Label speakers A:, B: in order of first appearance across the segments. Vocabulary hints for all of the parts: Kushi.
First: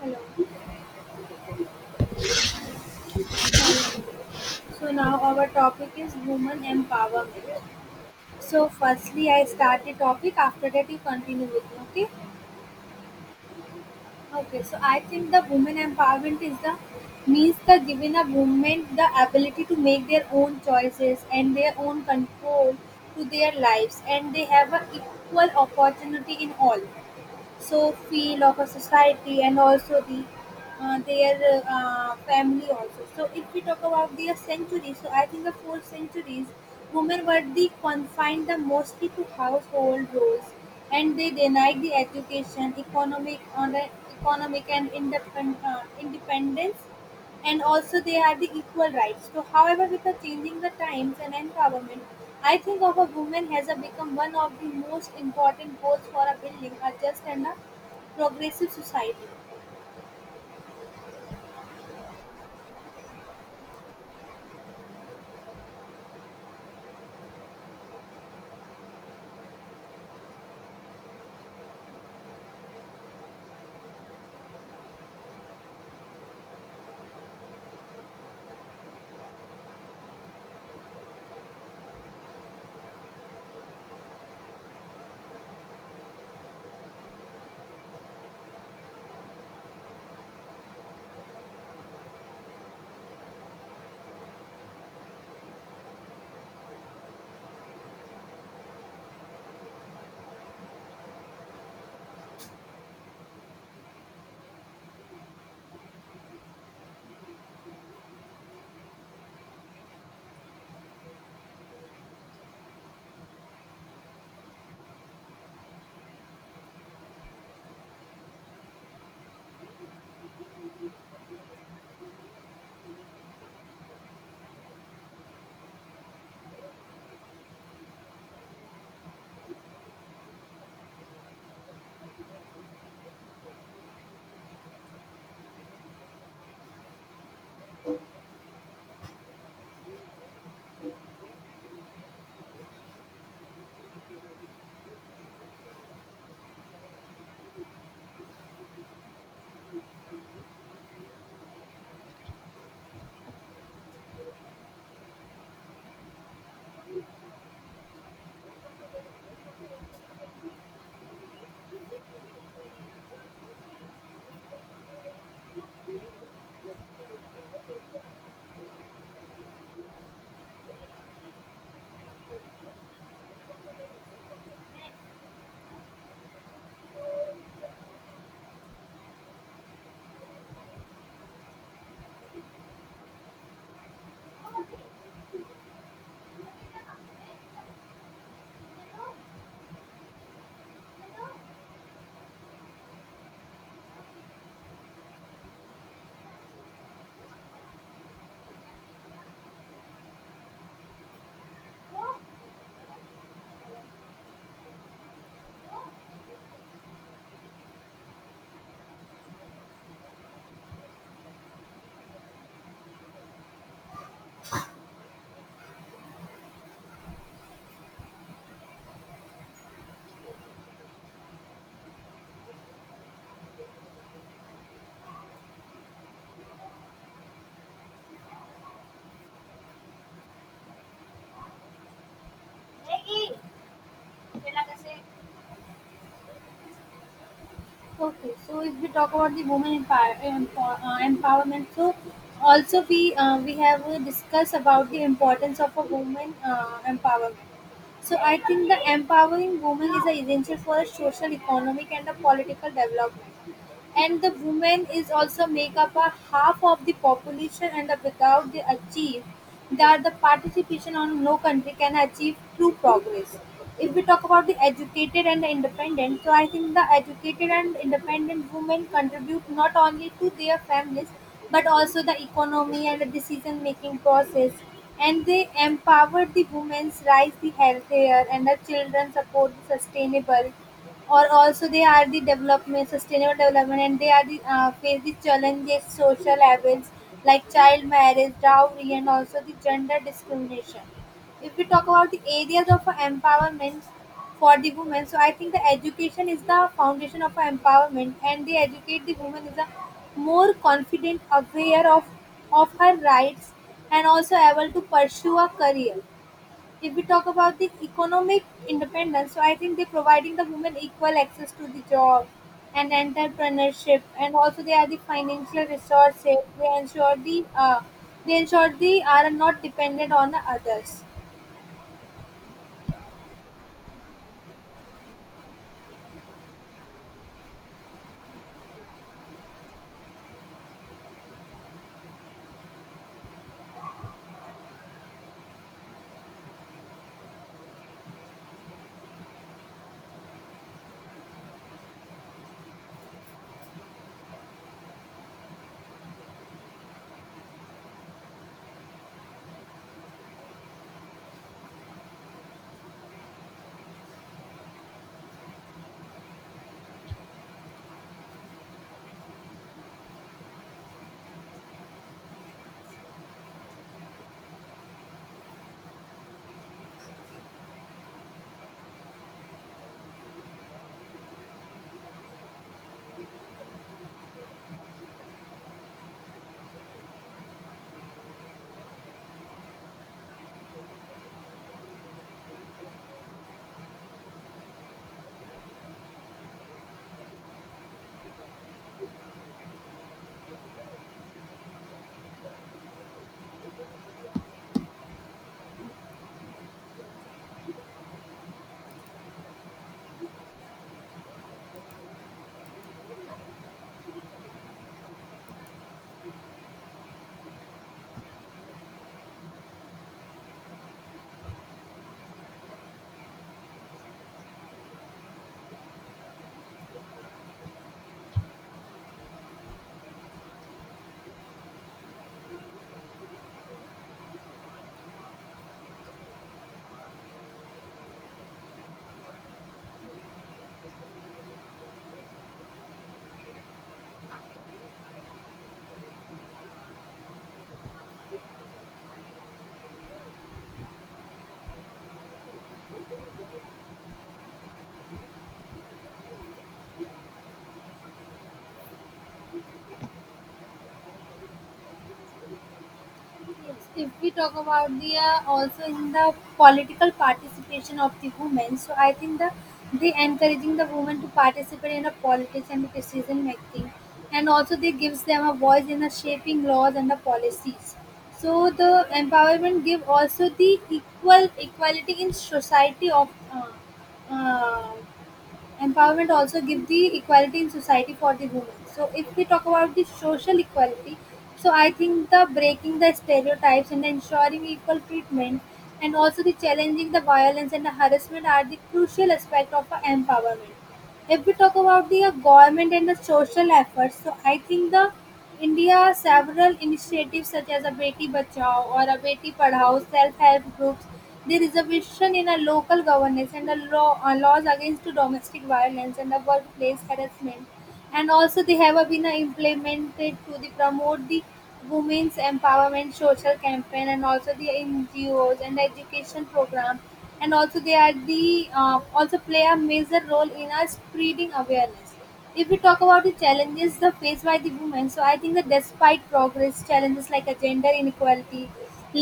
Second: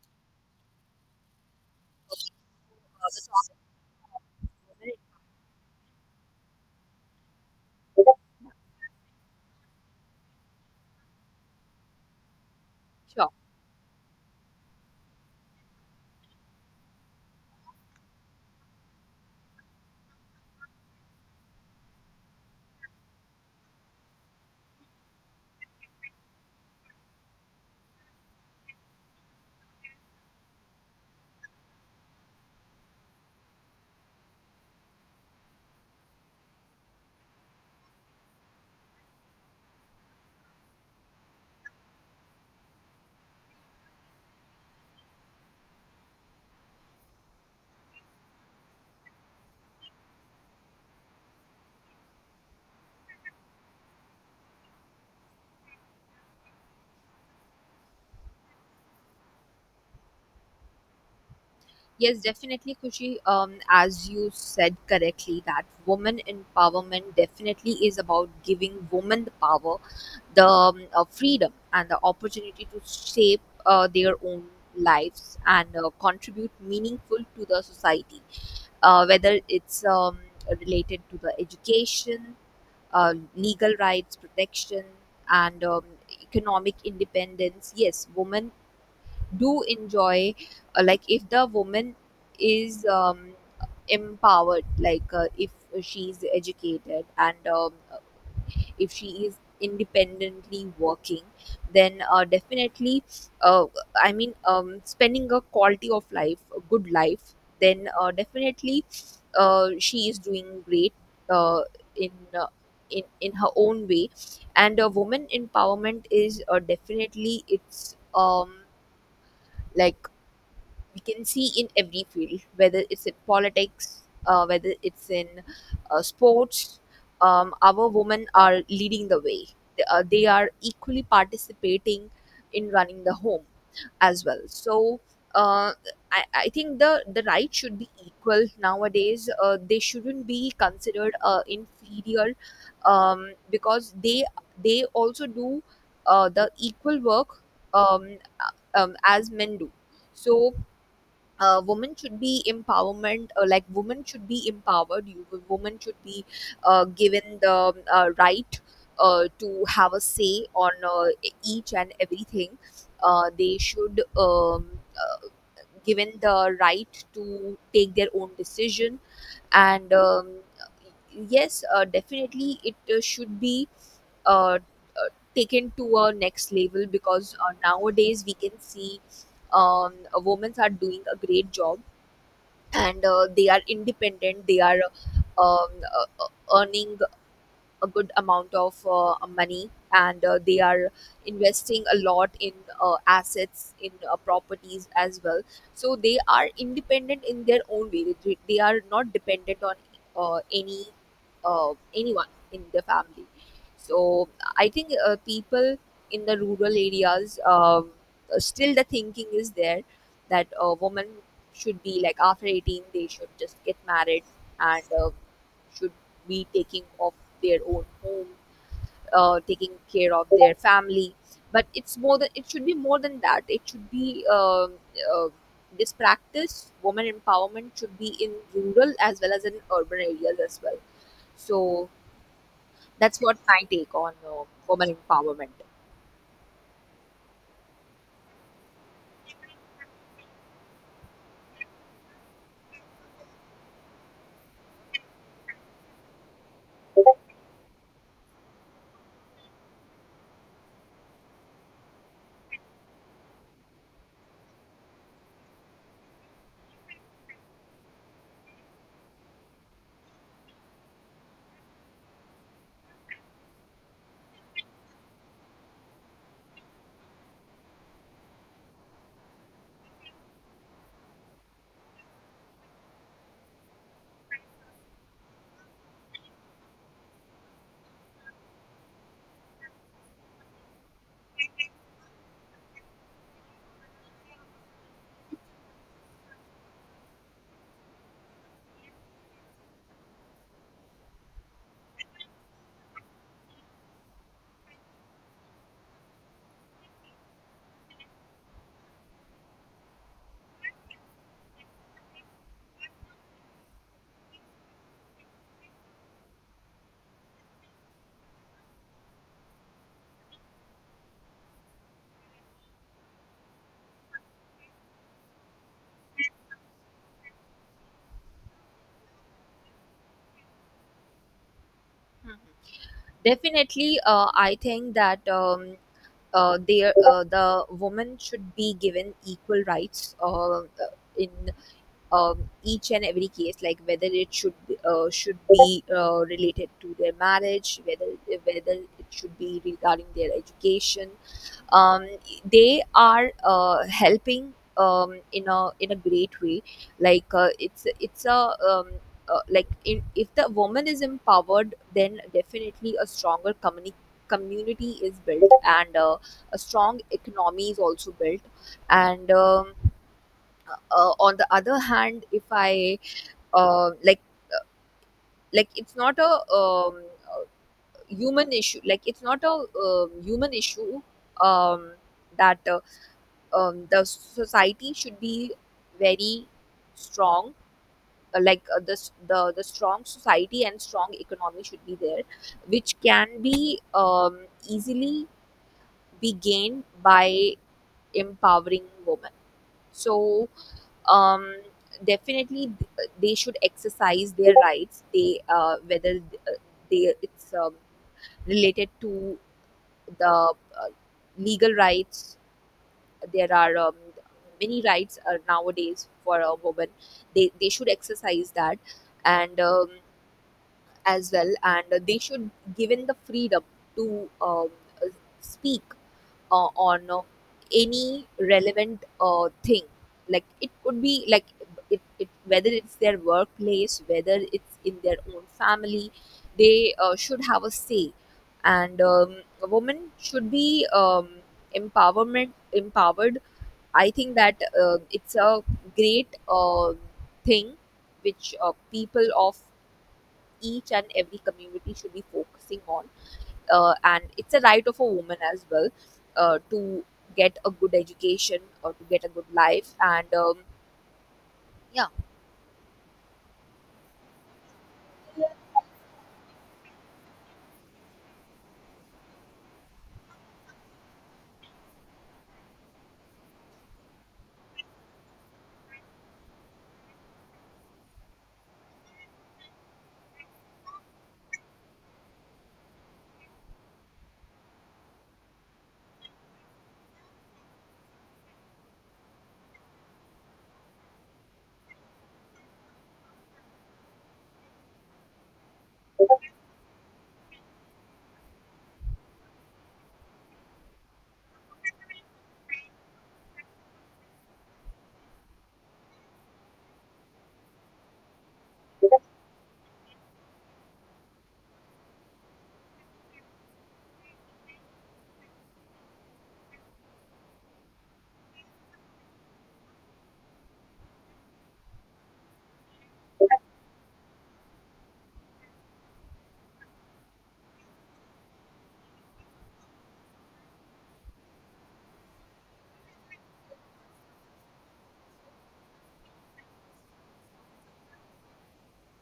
A: Hello. So now our topic is women empowerment. So firstly, I start the topic. After that, you continue with me. Okay.
B: Sure.
A: Okay. So I think the women empowerment is the means the giving a woman the ability to make their own choices and their own control to their lives, and they have a equal opportunity in all. So feel of a society and also the their family also. So if we talk about their centuries, so I think the four centuries women were the confined the mostly to household roles, and they denied the education economic on the economic and independence, and also they have the equal rights. So, however, with the changing the times and empowerment, I think of a woman has a become one of the most important goals for a building a just and a progressive society.
B: Yes, definitely, Kushi. As you said correctly, that woman empowerment definitely is about giving women the power, the freedom, and the opportunity to shape their own lives and contribute meaningful to the society. Whether it's related to the education, legal rights protection, and economic independence. Yes, women do enjoy, like if the woman is empowered, like if she is educated, and if she is independently working, then definitely uh, I mean, spending a quality of life, a good life, then definitely she is doing great uh, in uh, in her own way. And woman empowerment is, definitely it's like we can see in every field, whether it's in politics, whether it's in sports. Our women are leading the way. They are equally participating in running the home as well. So uh, I think the right should be equal nowadays. They shouldn't be considered inferior, because they also do the equal work, as men do. So women should be empowered, you women should be given the right to have a say on each and everything. They should, given the right to take their own decision, and yes, definitely it should be uh, uh, taken to a next level, because nowadays we can see women are doing a great job. And they are independent, they are, uh, uh, earning a good amount of money, and they are investing a lot in assets, in properties as well. So they are independent in their own way, they are not dependent on uh, any anyone in the family. So I think people in the rural areas, still the thinking is there that a woman should be like after 18 they should just get married, and should be taking of their own home, taking care of their family. But it's more than, it should be more than that. It should be, uh, this practice, woman empowerment should be in rural as well as in urban areas as well. So that's what my take on woman empowerment.
A: Okay, so if we talk about the women empowerment, so also we have discussed about the importance of a woman empowerment. So I think the empowering women is a essential for a social, economic, and a political development. And the women is also make up a half of the population, and the without they achieve that the participation on no country can achieve true progress. If we talk about the educated and the independent, so I think the educated and independent women contribute not only to their families but also the economy and the decision making process. And they empowered the women's rights, the healthier, and the children support the sustainable. Or also they are the development, sustainable development, and they are the face the challenges, social evils like child marriage, dowry, and also the gender discrimination. If we talk about the areas of empowerment for the women, so I think the education is the foundation of empowerment, and they educate the woman is a more confident, aware of her rights, and also able to pursue a career. If we talk about the economic independence, so I think they're providing the women equal access to the job and entrepreneurship, and also they are the financial resources. They ensure the they are not dependent on the others.
B: Hmm. Definitely, I think that, the woman should be given equal rights in, each and every case, like whether it should be related to their marriage, whether it should be regarding their education. Um, they are helping, in a great way. Like it's a um, like in, if the woman is empowered, then definitely a community is built, and a strong economy is also built. And on the other hand, if I uh, like like it's not a, human issue, like it's not a, human issue, um, that the society should be very strong. Uh, like uh, the, s- the the strong society and strong economy should be there, which can be easily be gained by empowering women. So, um, definitely they should exercise their rights, they whether uh, they it's, related to the, legal rights. There are, many rights nowadays for a woman. They should exercise that. And as well, and they should, given the freedom to, uh, speak on any relevant thing. Like it could be like it whether it's their workplace, whether it's in their own family, they should have a say. And a woman should be, empowerment empowered. I think that it's a great thing which people of each and every community should be focusing on. And it's a right of a woman as well, to get a good education, or to get a good life. And yeah,
A: Yes, if we talk about the also in the political participation of the women, so I think the they encouraging the women to participate in the politics and the decision making, and also they gives them a voice in the shaping laws and the policies. So the empowerment give also the equal equality in society of uh, uh, empowerment also gives the equality in society for the women. So if we talk about the social equality, so I think the breaking the stereotypes and ensuring equal treatment, and also the challenging the violence and the harassment are the crucial aspect of a empowerment. If we talk about the government and the social efforts, so I think the India several initiatives such as a Beti Bachao or a Beti Padhao, self-help groups, the reservation in a local governance and the laws against domestic violence and the workplace harassment, and also they have a been implemented to the promote the women's empowerment social campaign, and also the NGOs and education program, and also they are the also play a major role in our spreading awareness. If we talk about the challenges the faced by the women, so I think that despite progress, challenges like a gender inequality,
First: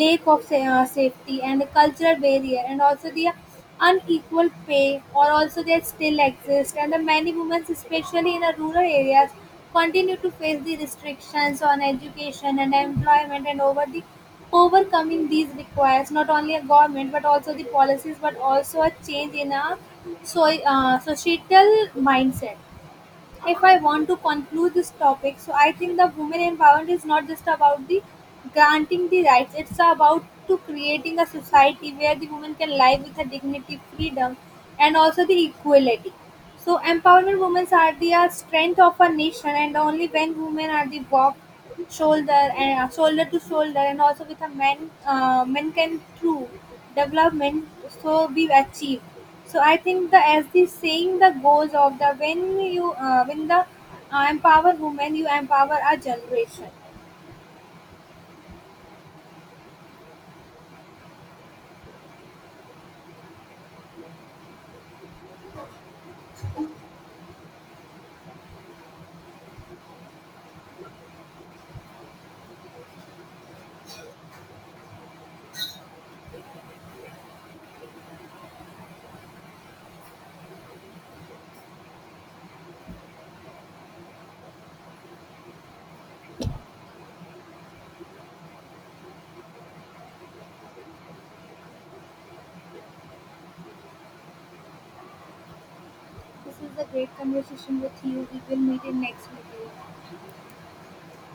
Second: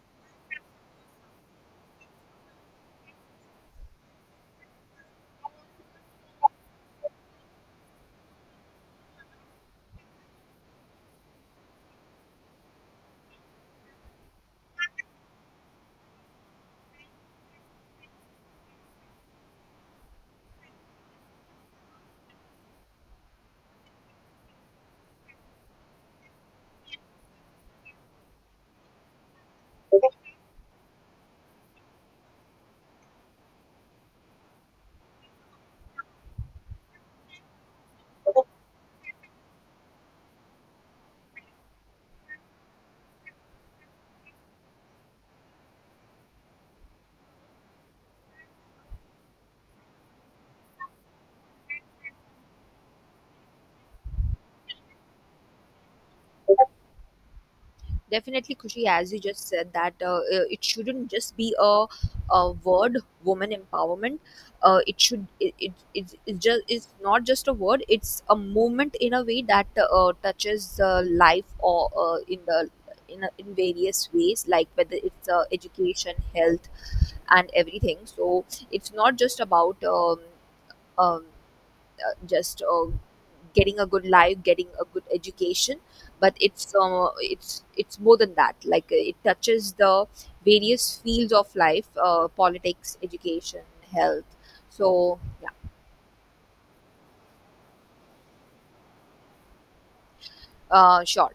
A: lack of safety and the cultural barrier, and also the unequal pay or also they still exist, and the many women, especially in the rural areas, continue to face the restrictions on education and employment, and over the overcoming these requires not only a government but also the policies, but also a change in a so societal mindset. If I want to conclude this topic, so I think the women empowerment is not just about the granting the rights; it's about to creating a society where the women can live with a dignity, freedom, and also the equality. So empowerment women are the strength of a nation, and only when women are the walk shoulder and shoulder to shoulder, and also with a man, men can through development so be achieved. So I think the as the saying the goes of the when you when the empower women, you empower a generation.
B: definitely, Kushi, as you just said that, it shouldn't just be a word, woman empowerment. It should it, it, it's just It's not just a word, it's a movement, in a way that touches life, or in the in various ways, like whether it's education, health, and everything. So it's not just about, um, just getting a good life, getting a good education, but it's, it's more than that. Like it touches the various fields of life: politics, education, health. So yeah,
A: This is a great conversation with you. We will meet in next video.
B: sure.